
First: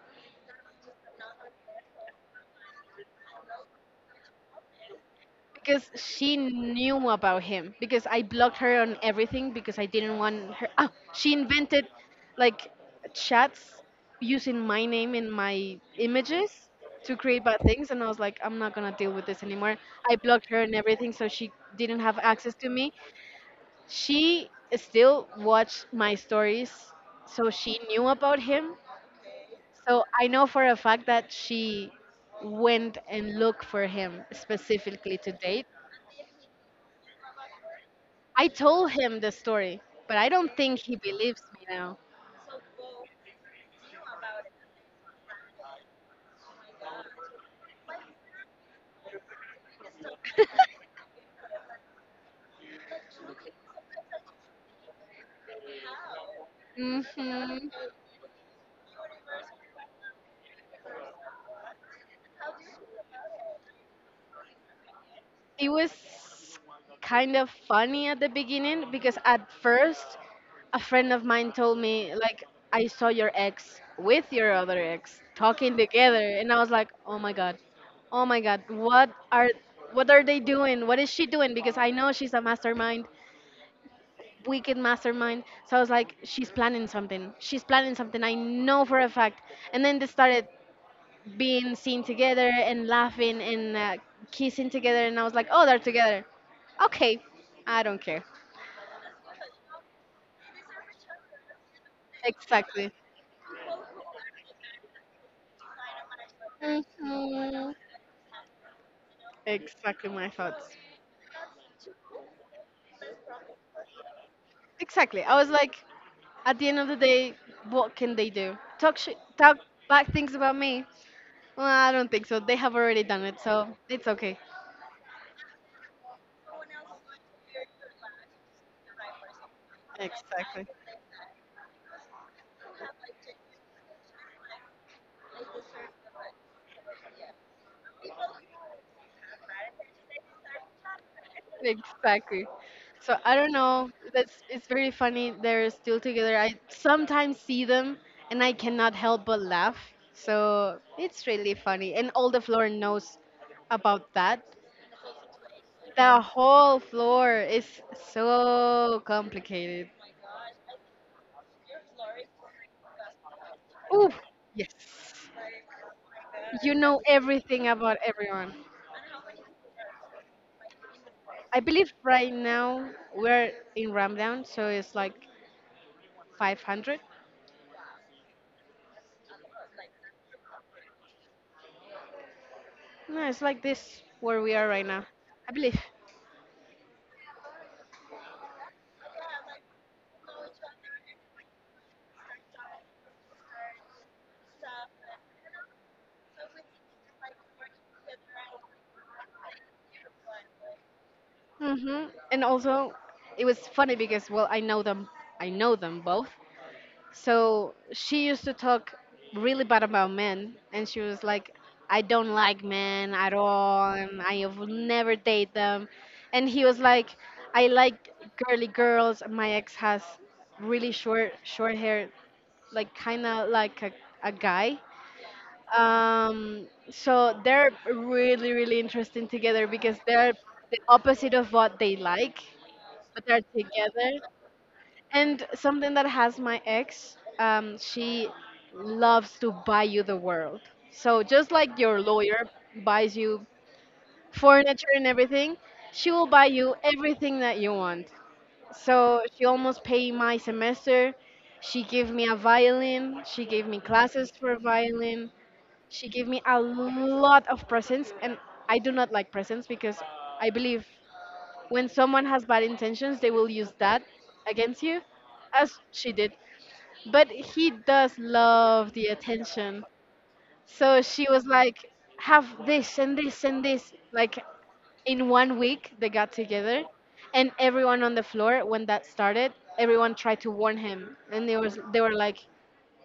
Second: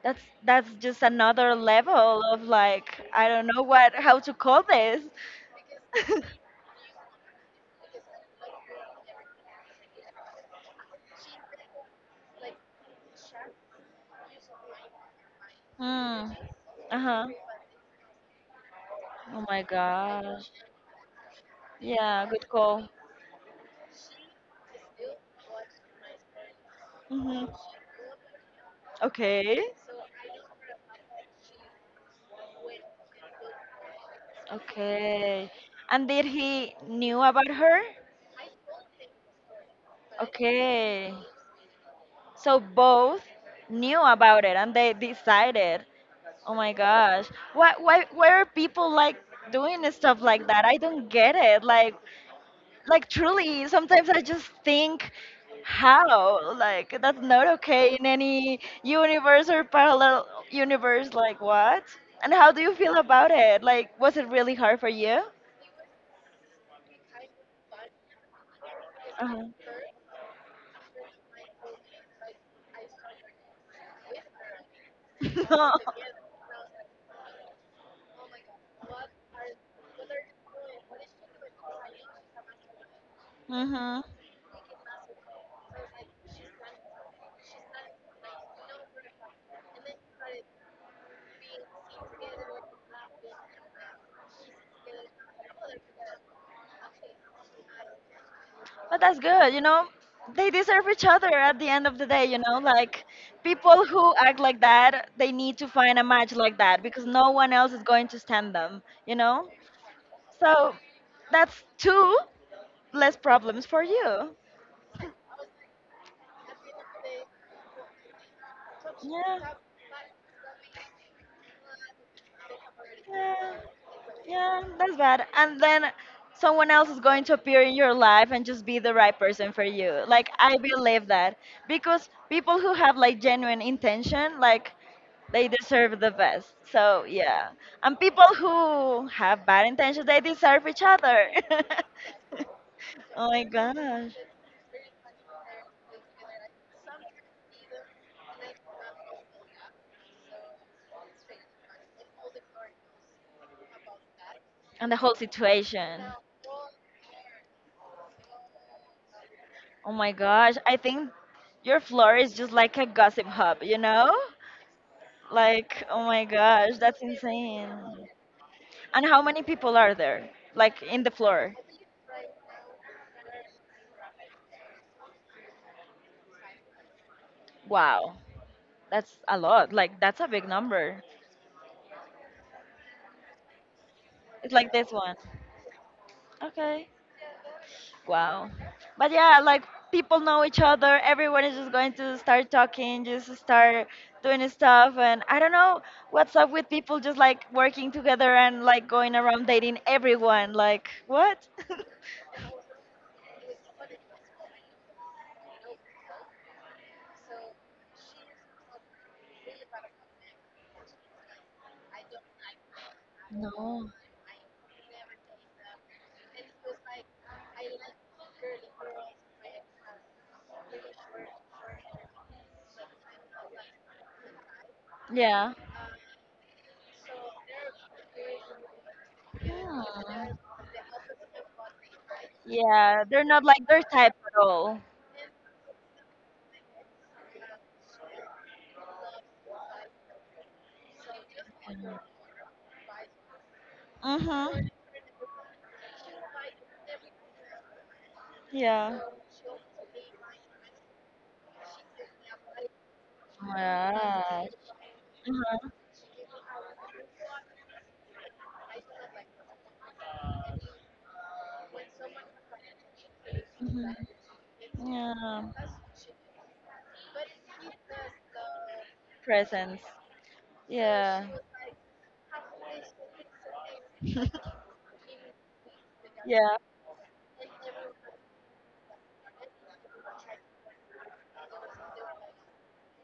[SPEAKER 1] That's just another level of, like, I don't know what how to call this.
[SPEAKER 2] because
[SPEAKER 1] *laughs*
[SPEAKER 2] she knew about him, because I blocked her on everything because I didn't want her. Oh, she invented like chats using my name in my
[SPEAKER 1] Hmm.
[SPEAKER 2] images to
[SPEAKER 1] Uh-huh.
[SPEAKER 2] create bad things, and I was like, I'm not gonna deal with this
[SPEAKER 1] Oh my
[SPEAKER 2] anymore. I blocked
[SPEAKER 1] gosh.
[SPEAKER 2] her and everything, so she didn't have
[SPEAKER 1] Yeah, good
[SPEAKER 2] access to
[SPEAKER 1] call.
[SPEAKER 2] me. She still watched my stories,
[SPEAKER 1] hmm.
[SPEAKER 2] so she knew about him.
[SPEAKER 1] Okay.
[SPEAKER 2] So I know for a fact that she went and looked for him specifically to
[SPEAKER 1] Okay.
[SPEAKER 2] date.
[SPEAKER 1] And did he knew about her?
[SPEAKER 2] I told him the story, but I don't think he
[SPEAKER 1] Okay.
[SPEAKER 2] believes me now.
[SPEAKER 1] So both knew about it and they decided. Oh my gosh. Why are people like doing stuff like that? I don't get it. Like truly sometimes I just think how, like, that's not
[SPEAKER 2] hmm
[SPEAKER 1] okay in any universe or parallel universe, like, what? And how do you feel about it? Like, was it really hard for you?
[SPEAKER 2] It was kind of funny at the beginning, because at
[SPEAKER 1] Uh-huh.
[SPEAKER 2] first, a friend of mine told me, like, I saw your ex with your other ex
[SPEAKER 1] *laughs* No.
[SPEAKER 2] talking together, and I was like, "Oh my god. Oh my god. What are they doing? What is she doing? Because I know she's a mastermind,
[SPEAKER 1] Mm-hmm.
[SPEAKER 2] wicked mastermind." So I was like, she's planning something. She's planning something. I know for a fact. And then they started being seen together and laughing and kissing together. And I was like, oh, they're together. Okay, I don't care.
[SPEAKER 1] But that's good, you know. They deserve each other at the end of the day, you know.
[SPEAKER 2] Exactly.
[SPEAKER 1] Like, people who act like that, they need to find a match like that because no one else
[SPEAKER 2] Mhm.
[SPEAKER 1] is going to stand them, you know.
[SPEAKER 2] Exactly my thoughts.
[SPEAKER 1] So that's two less problems for you.
[SPEAKER 2] Exactly. I was like, at the end of the day, what can they do? Talk sh-
[SPEAKER 1] Yeah,
[SPEAKER 2] talk bad things about me? Well, I don't think so. They have already done it,
[SPEAKER 1] yeah,
[SPEAKER 2] so it's okay.
[SPEAKER 1] yeah, that's bad. And then someone else is going to appear in your life and just be the right person for you. Like, I
[SPEAKER 2] Exactly.
[SPEAKER 1] believe that. Because people who have like genuine intention, like, they deserve the best. So, yeah. And people who have bad intentions, they deserve each other. *laughs*
[SPEAKER 2] Exactly. So
[SPEAKER 1] Oh
[SPEAKER 2] I
[SPEAKER 1] my
[SPEAKER 2] don't know.
[SPEAKER 1] gosh.
[SPEAKER 2] That's, it's very funny. They're still together. I sometimes see them and I cannot help but laugh. So it's really funny. And all the floor knows about that.
[SPEAKER 1] And the whole situation.
[SPEAKER 2] The whole floor is so
[SPEAKER 1] Oh
[SPEAKER 2] complicated.
[SPEAKER 1] my gosh, I think your floor is just like a gossip hub, you know?
[SPEAKER 2] Ooh, yes.
[SPEAKER 1] Like, oh my
[SPEAKER 2] You
[SPEAKER 1] gosh, that's
[SPEAKER 2] know everything about
[SPEAKER 1] insane.
[SPEAKER 2] everyone.
[SPEAKER 1] And how many people are there? Like, in the floor?
[SPEAKER 2] I believe right now we're in Ramadan, so it's like 500.
[SPEAKER 1] Wow, that's a lot. Like, that's a big number.
[SPEAKER 2] No, it's like this where
[SPEAKER 1] It's
[SPEAKER 2] we are
[SPEAKER 1] like
[SPEAKER 2] right
[SPEAKER 1] this
[SPEAKER 2] now.
[SPEAKER 1] one.
[SPEAKER 2] I believe.
[SPEAKER 1] Okay. Wow. But yeah, like, people know each other. Everyone is just going to start talking, just start doing stuff. And I don't know what's up with people just like working together and like going around dating everyone. Like, what? *laughs*
[SPEAKER 2] And also, it was funny because, well, I know them. I know them both. So she used to talk really bad about men, and she was like, "I don't like men at
[SPEAKER 1] No.
[SPEAKER 2] all, and I will never date them." And he was like, "I like girly girls. My ex has really short hair, like kind of like a guy."
[SPEAKER 1] Yeah.
[SPEAKER 2] So they're really interesting together
[SPEAKER 1] Yeah.
[SPEAKER 2] because they're the opposite of what they like,
[SPEAKER 1] Yeah. They're
[SPEAKER 2] but they're
[SPEAKER 1] not like their type
[SPEAKER 2] together.
[SPEAKER 1] at all.
[SPEAKER 2] And something that has my ex, she loves to buy you the world. So just like your lawyer buys you
[SPEAKER 1] Mm-hmm.
[SPEAKER 2] furniture and everything, she will buy you everything that you want.
[SPEAKER 1] Yeah.
[SPEAKER 2] So she almost paid my semester. She gave me a violin. She gave me classes
[SPEAKER 1] Right.
[SPEAKER 2] for violin.
[SPEAKER 1] Uh-huh.
[SPEAKER 2] She gave me a lot of presents, and I do not like presents because I believe when someone has bad intentions, they will use
[SPEAKER 1] Mm-hmm.
[SPEAKER 2] that against you,
[SPEAKER 1] Yeah.
[SPEAKER 2] as she did, but he does love the
[SPEAKER 1] Presence.
[SPEAKER 2] attention. So she
[SPEAKER 1] Yeah.
[SPEAKER 2] was like, have this and this and this. Like
[SPEAKER 1] *laughs*
[SPEAKER 2] in one week, they got
[SPEAKER 1] Yeah.
[SPEAKER 2] together, and everyone on the floor, when that started, everyone tried to warn him, and they were like,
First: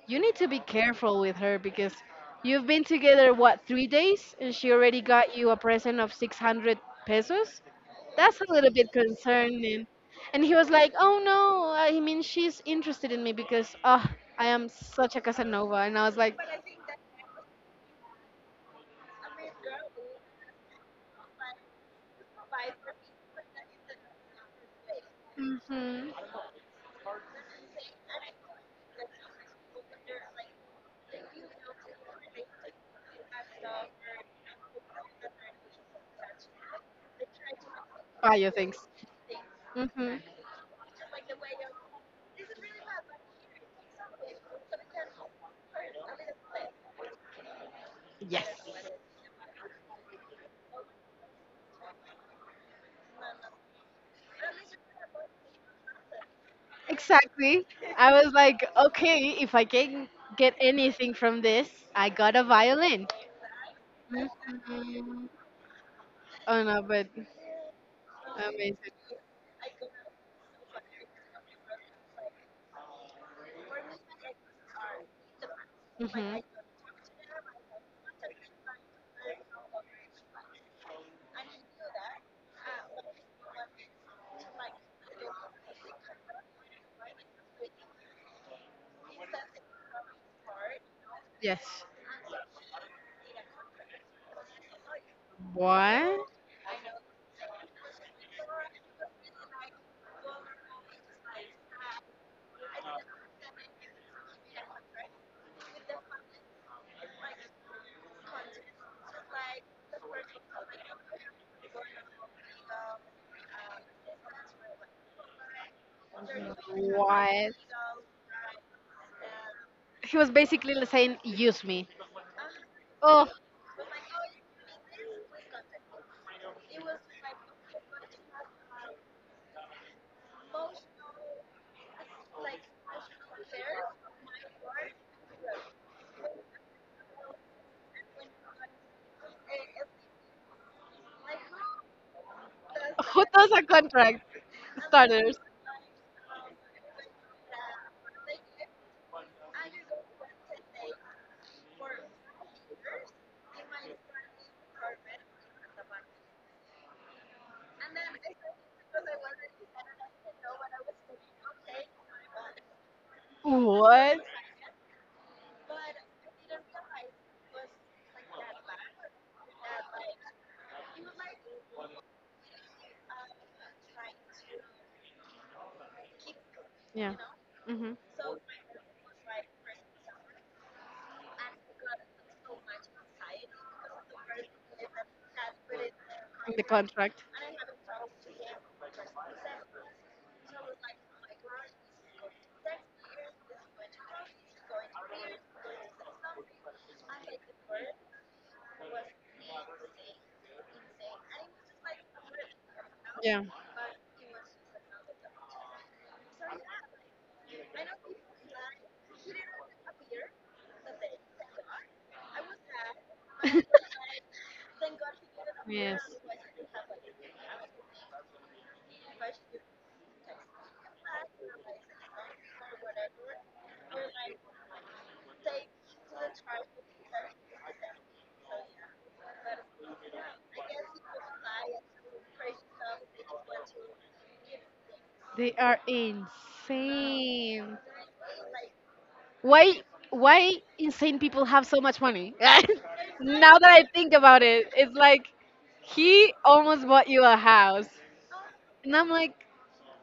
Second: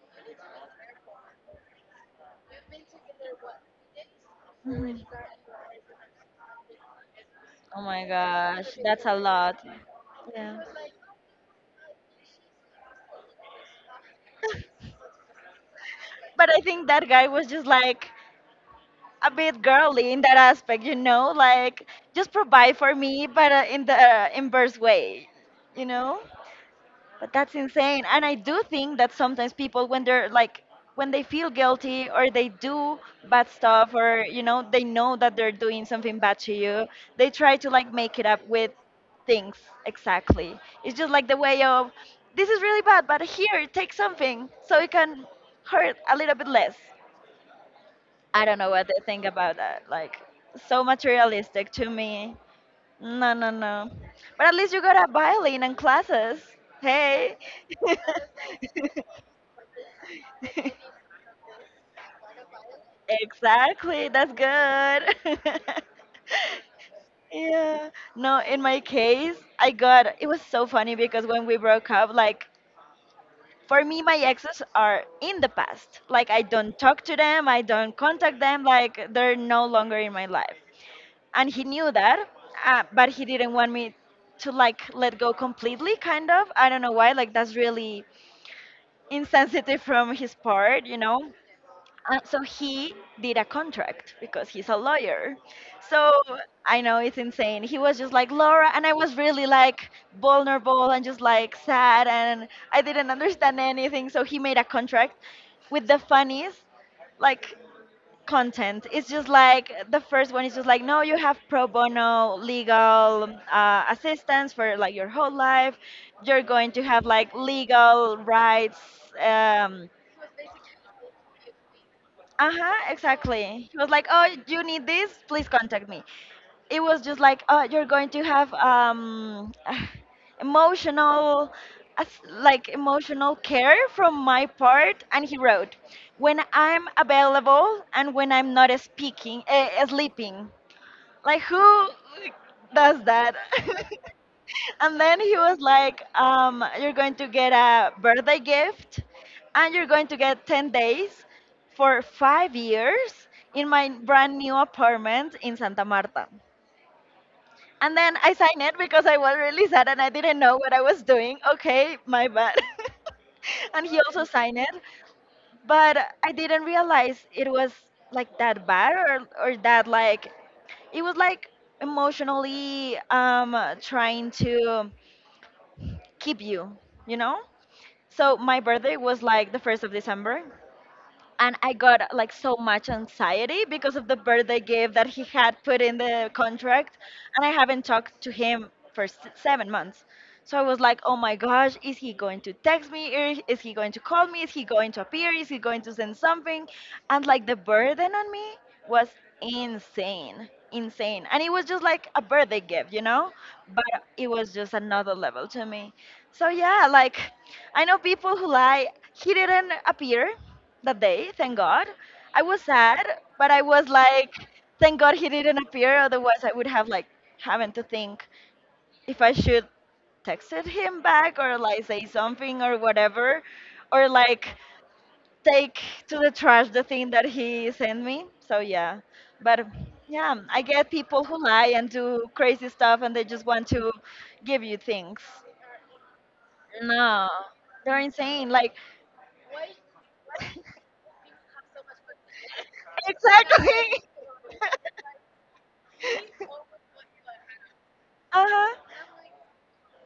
[SPEAKER 2] you need to be careful with her because you've been together, what, three days? And she already
[SPEAKER 1] Mm-hmm.
[SPEAKER 2] got you a present of 600 pesos?
[SPEAKER 1] Oh my
[SPEAKER 2] That's a little
[SPEAKER 1] gosh.
[SPEAKER 2] bit
[SPEAKER 1] That's a lot.
[SPEAKER 2] concerning. And he
[SPEAKER 1] Yeah.
[SPEAKER 2] was like, oh no, I mean, she's interested in me because, oh, I am such a Casanova. And I was like,
[SPEAKER 1] But I think that guy was just like a bit girly in that aspect, you know, like, just provide for me, but in the inverse way, you know?
[SPEAKER 2] mm-hmm.
[SPEAKER 1] But that's insane. And I do think that sometimes people, when they're like, when they feel guilty or they do bad stuff or, you know, they know that they're doing something bad to you, they try to like make it up
[SPEAKER 2] Bio
[SPEAKER 1] with
[SPEAKER 2] things.
[SPEAKER 1] things.
[SPEAKER 2] Mm-hmm.
[SPEAKER 1] Exactly. It's just like the way of, this is really bad, but here, take something so it can hurt a little bit less. I
[SPEAKER 2] Yes,
[SPEAKER 1] don't know what they think about that. Like, so materialistic to me. No, no, no. But at least you got a violin and classes. Hey.
[SPEAKER 2] exactly. I was like,
[SPEAKER 1] *laughs*
[SPEAKER 2] okay, if I can get anything from this, I got a violin.
[SPEAKER 1] Exactly. That's
[SPEAKER 2] Mhm.
[SPEAKER 1] good. *laughs*
[SPEAKER 2] Oh no, but
[SPEAKER 1] Yeah. No, in my
[SPEAKER 2] amazing.
[SPEAKER 1] case, I got, it was so funny because when we broke up, like, for me, my exes are in the past. Like, I
[SPEAKER 2] Mhm.
[SPEAKER 1] don't talk to them, I don't contact them, like, they're no longer in my life. And he knew that, but he didn't want me to, like, let go completely. Kind of. I don't know why. Like, that's really insensitive from his part, you know?
[SPEAKER 2] Yes.
[SPEAKER 1] So he did a contract because he's a lawyer. So
[SPEAKER 2] What?
[SPEAKER 1] I know it's insane. He was just like, Laura, and I was really like vulnerable and just like sad, and I didn't understand anything. So he made a contract with the funniest, like, content. It's just like the first one is just like, no, you have pro bono legal assistance for, like, your whole life. You're going to have like
[SPEAKER 2] What?
[SPEAKER 1] legal rights. Um,
[SPEAKER 2] He was basically like saying, use me.
[SPEAKER 1] uh huh,
[SPEAKER 2] Oh,
[SPEAKER 1] exactly. He was like, oh, you need this? Please contact me. It was just like, oh, you're going to have *sighs* emotional. Like, emotional care from my part, and he wrote, "When I'm available and when I'm not speaking, sleeping." Like, who,
[SPEAKER 2] *laughs*
[SPEAKER 1] like, does
[SPEAKER 2] who
[SPEAKER 1] that?
[SPEAKER 2] does a contract?
[SPEAKER 1] *laughs* And then he
[SPEAKER 2] Starters.
[SPEAKER 1] was like, you're going to get a birthday gift, and you're going to get 10 days for 5 years in my brand new apartment in Santa Marta. And then I signed it because I was really sad and I didn't know what I was doing. Okay, my bad. *laughs* And he
[SPEAKER 2] What?
[SPEAKER 1] also signed it, but I didn't realize it was like that bad, or that, like, it was like emotionally trying to keep you,
[SPEAKER 2] Yeah.
[SPEAKER 1] you know?
[SPEAKER 2] Mhm.
[SPEAKER 1] So my birthday was like the 1st of December, and I got like so much anxiety because of the birthday gift that he had put in the
[SPEAKER 2] The
[SPEAKER 1] contract,
[SPEAKER 2] contract.
[SPEAKER 1] and I haven't talked to him for 7 months. So I was like, oh my gosh, is he going to text me? Or is he going to call me? Is he going to appear? Is he going to send something? And like the burden on me was insane, insane. And it was just like a birthday gift, you know?
[SPEAKER 2] Yeah.
[SPEAKER 1] But it was just another level to me. So yeah, like, I know people who lie. He didn't appear that day, thank God. I was sad, but I was like, thank
[SPEAKER 2] *laughs*
[SPEAKER 1] God he didn't appear, otherwise I would have like, having to think if I should texted him back or like say something or whatever, or like take to the trash the thing that
[SPEAKER 2] Yes.
[SPEAKER 1] he sent me. So yeah. But yeah, I get people who lie and do crazy stuff and they just want to give you things.
[SPEAKER 2] They are
[SPEAKER 1] No.
[SPEAKER 2] insane.
[SPEAKER 1] They're insane. Like,
[SPEAKER 2] Why why insane people have so much money? *laughs* now
[SPEAKER 1] exactly.
[SPEAKER 2] that I think about it, it's like he
[SPEAKER 1] *laughs*
[SPEAKER 2] almost bought you a house.
[SPEAKER 1] Uh-huh.
[SPEAKER 2] And I'm like,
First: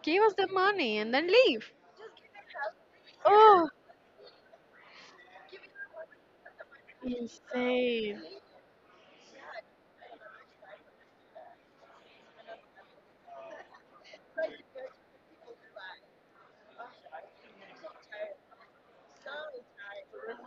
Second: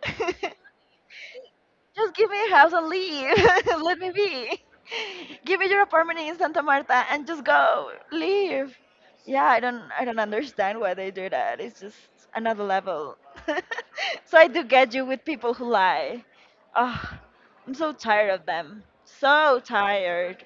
[SPEAKER 2] give us the
[SPEAKER 1] *laughs*
[SPEAKER 2] money and then leave.
[SPEAKER 1] Just give me a house and leave.
[SPEAKER 2] Oh,
[SPEAKER 1] *laughs* Let me be. Give me your apartment in Santa Marta and just go.
[SPEAKER 2] insane.
[SPEAKER 1] Leave. Yeah, I don't understand why they do that. It's just another level. *laughs* So I do get you with people who lie. Oh, I'm so tired of them. So tired.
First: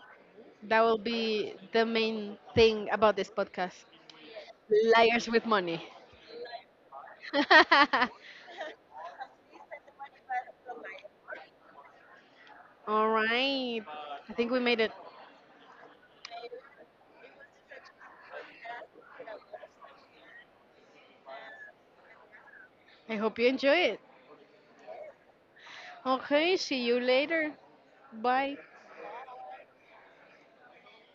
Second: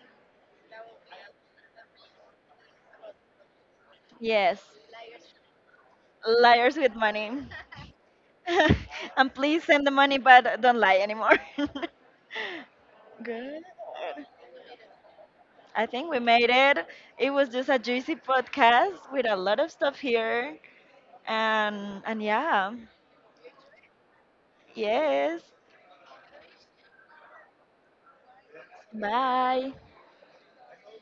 [SPEAKER 2] That will be the main thing about this podcast.
[SPEAKER 1] Yes.
[SPEAKER 2] Liars with money.
[SPEAKER 1] Liars with money.
[SPEAKER 2] *laughs*
[SPEAKER 1] *laughs* And please send the money but don't lie anymore. *laughs*
[SPEAKER 2] All
[SPEAKER 1] Good.
[SPEAKER 2] right. I think we made it.
[SPEAKER 1] I think we made it. It was just a juicy podcast with a lot of stuff here. And yeah.
[SPEAKER 2] I hope you enjoy it.
[SPEAKER 1] Yes.
[SPEAKER 2] Okay, see you later. Bye.
[SPEAKER 1] Bye.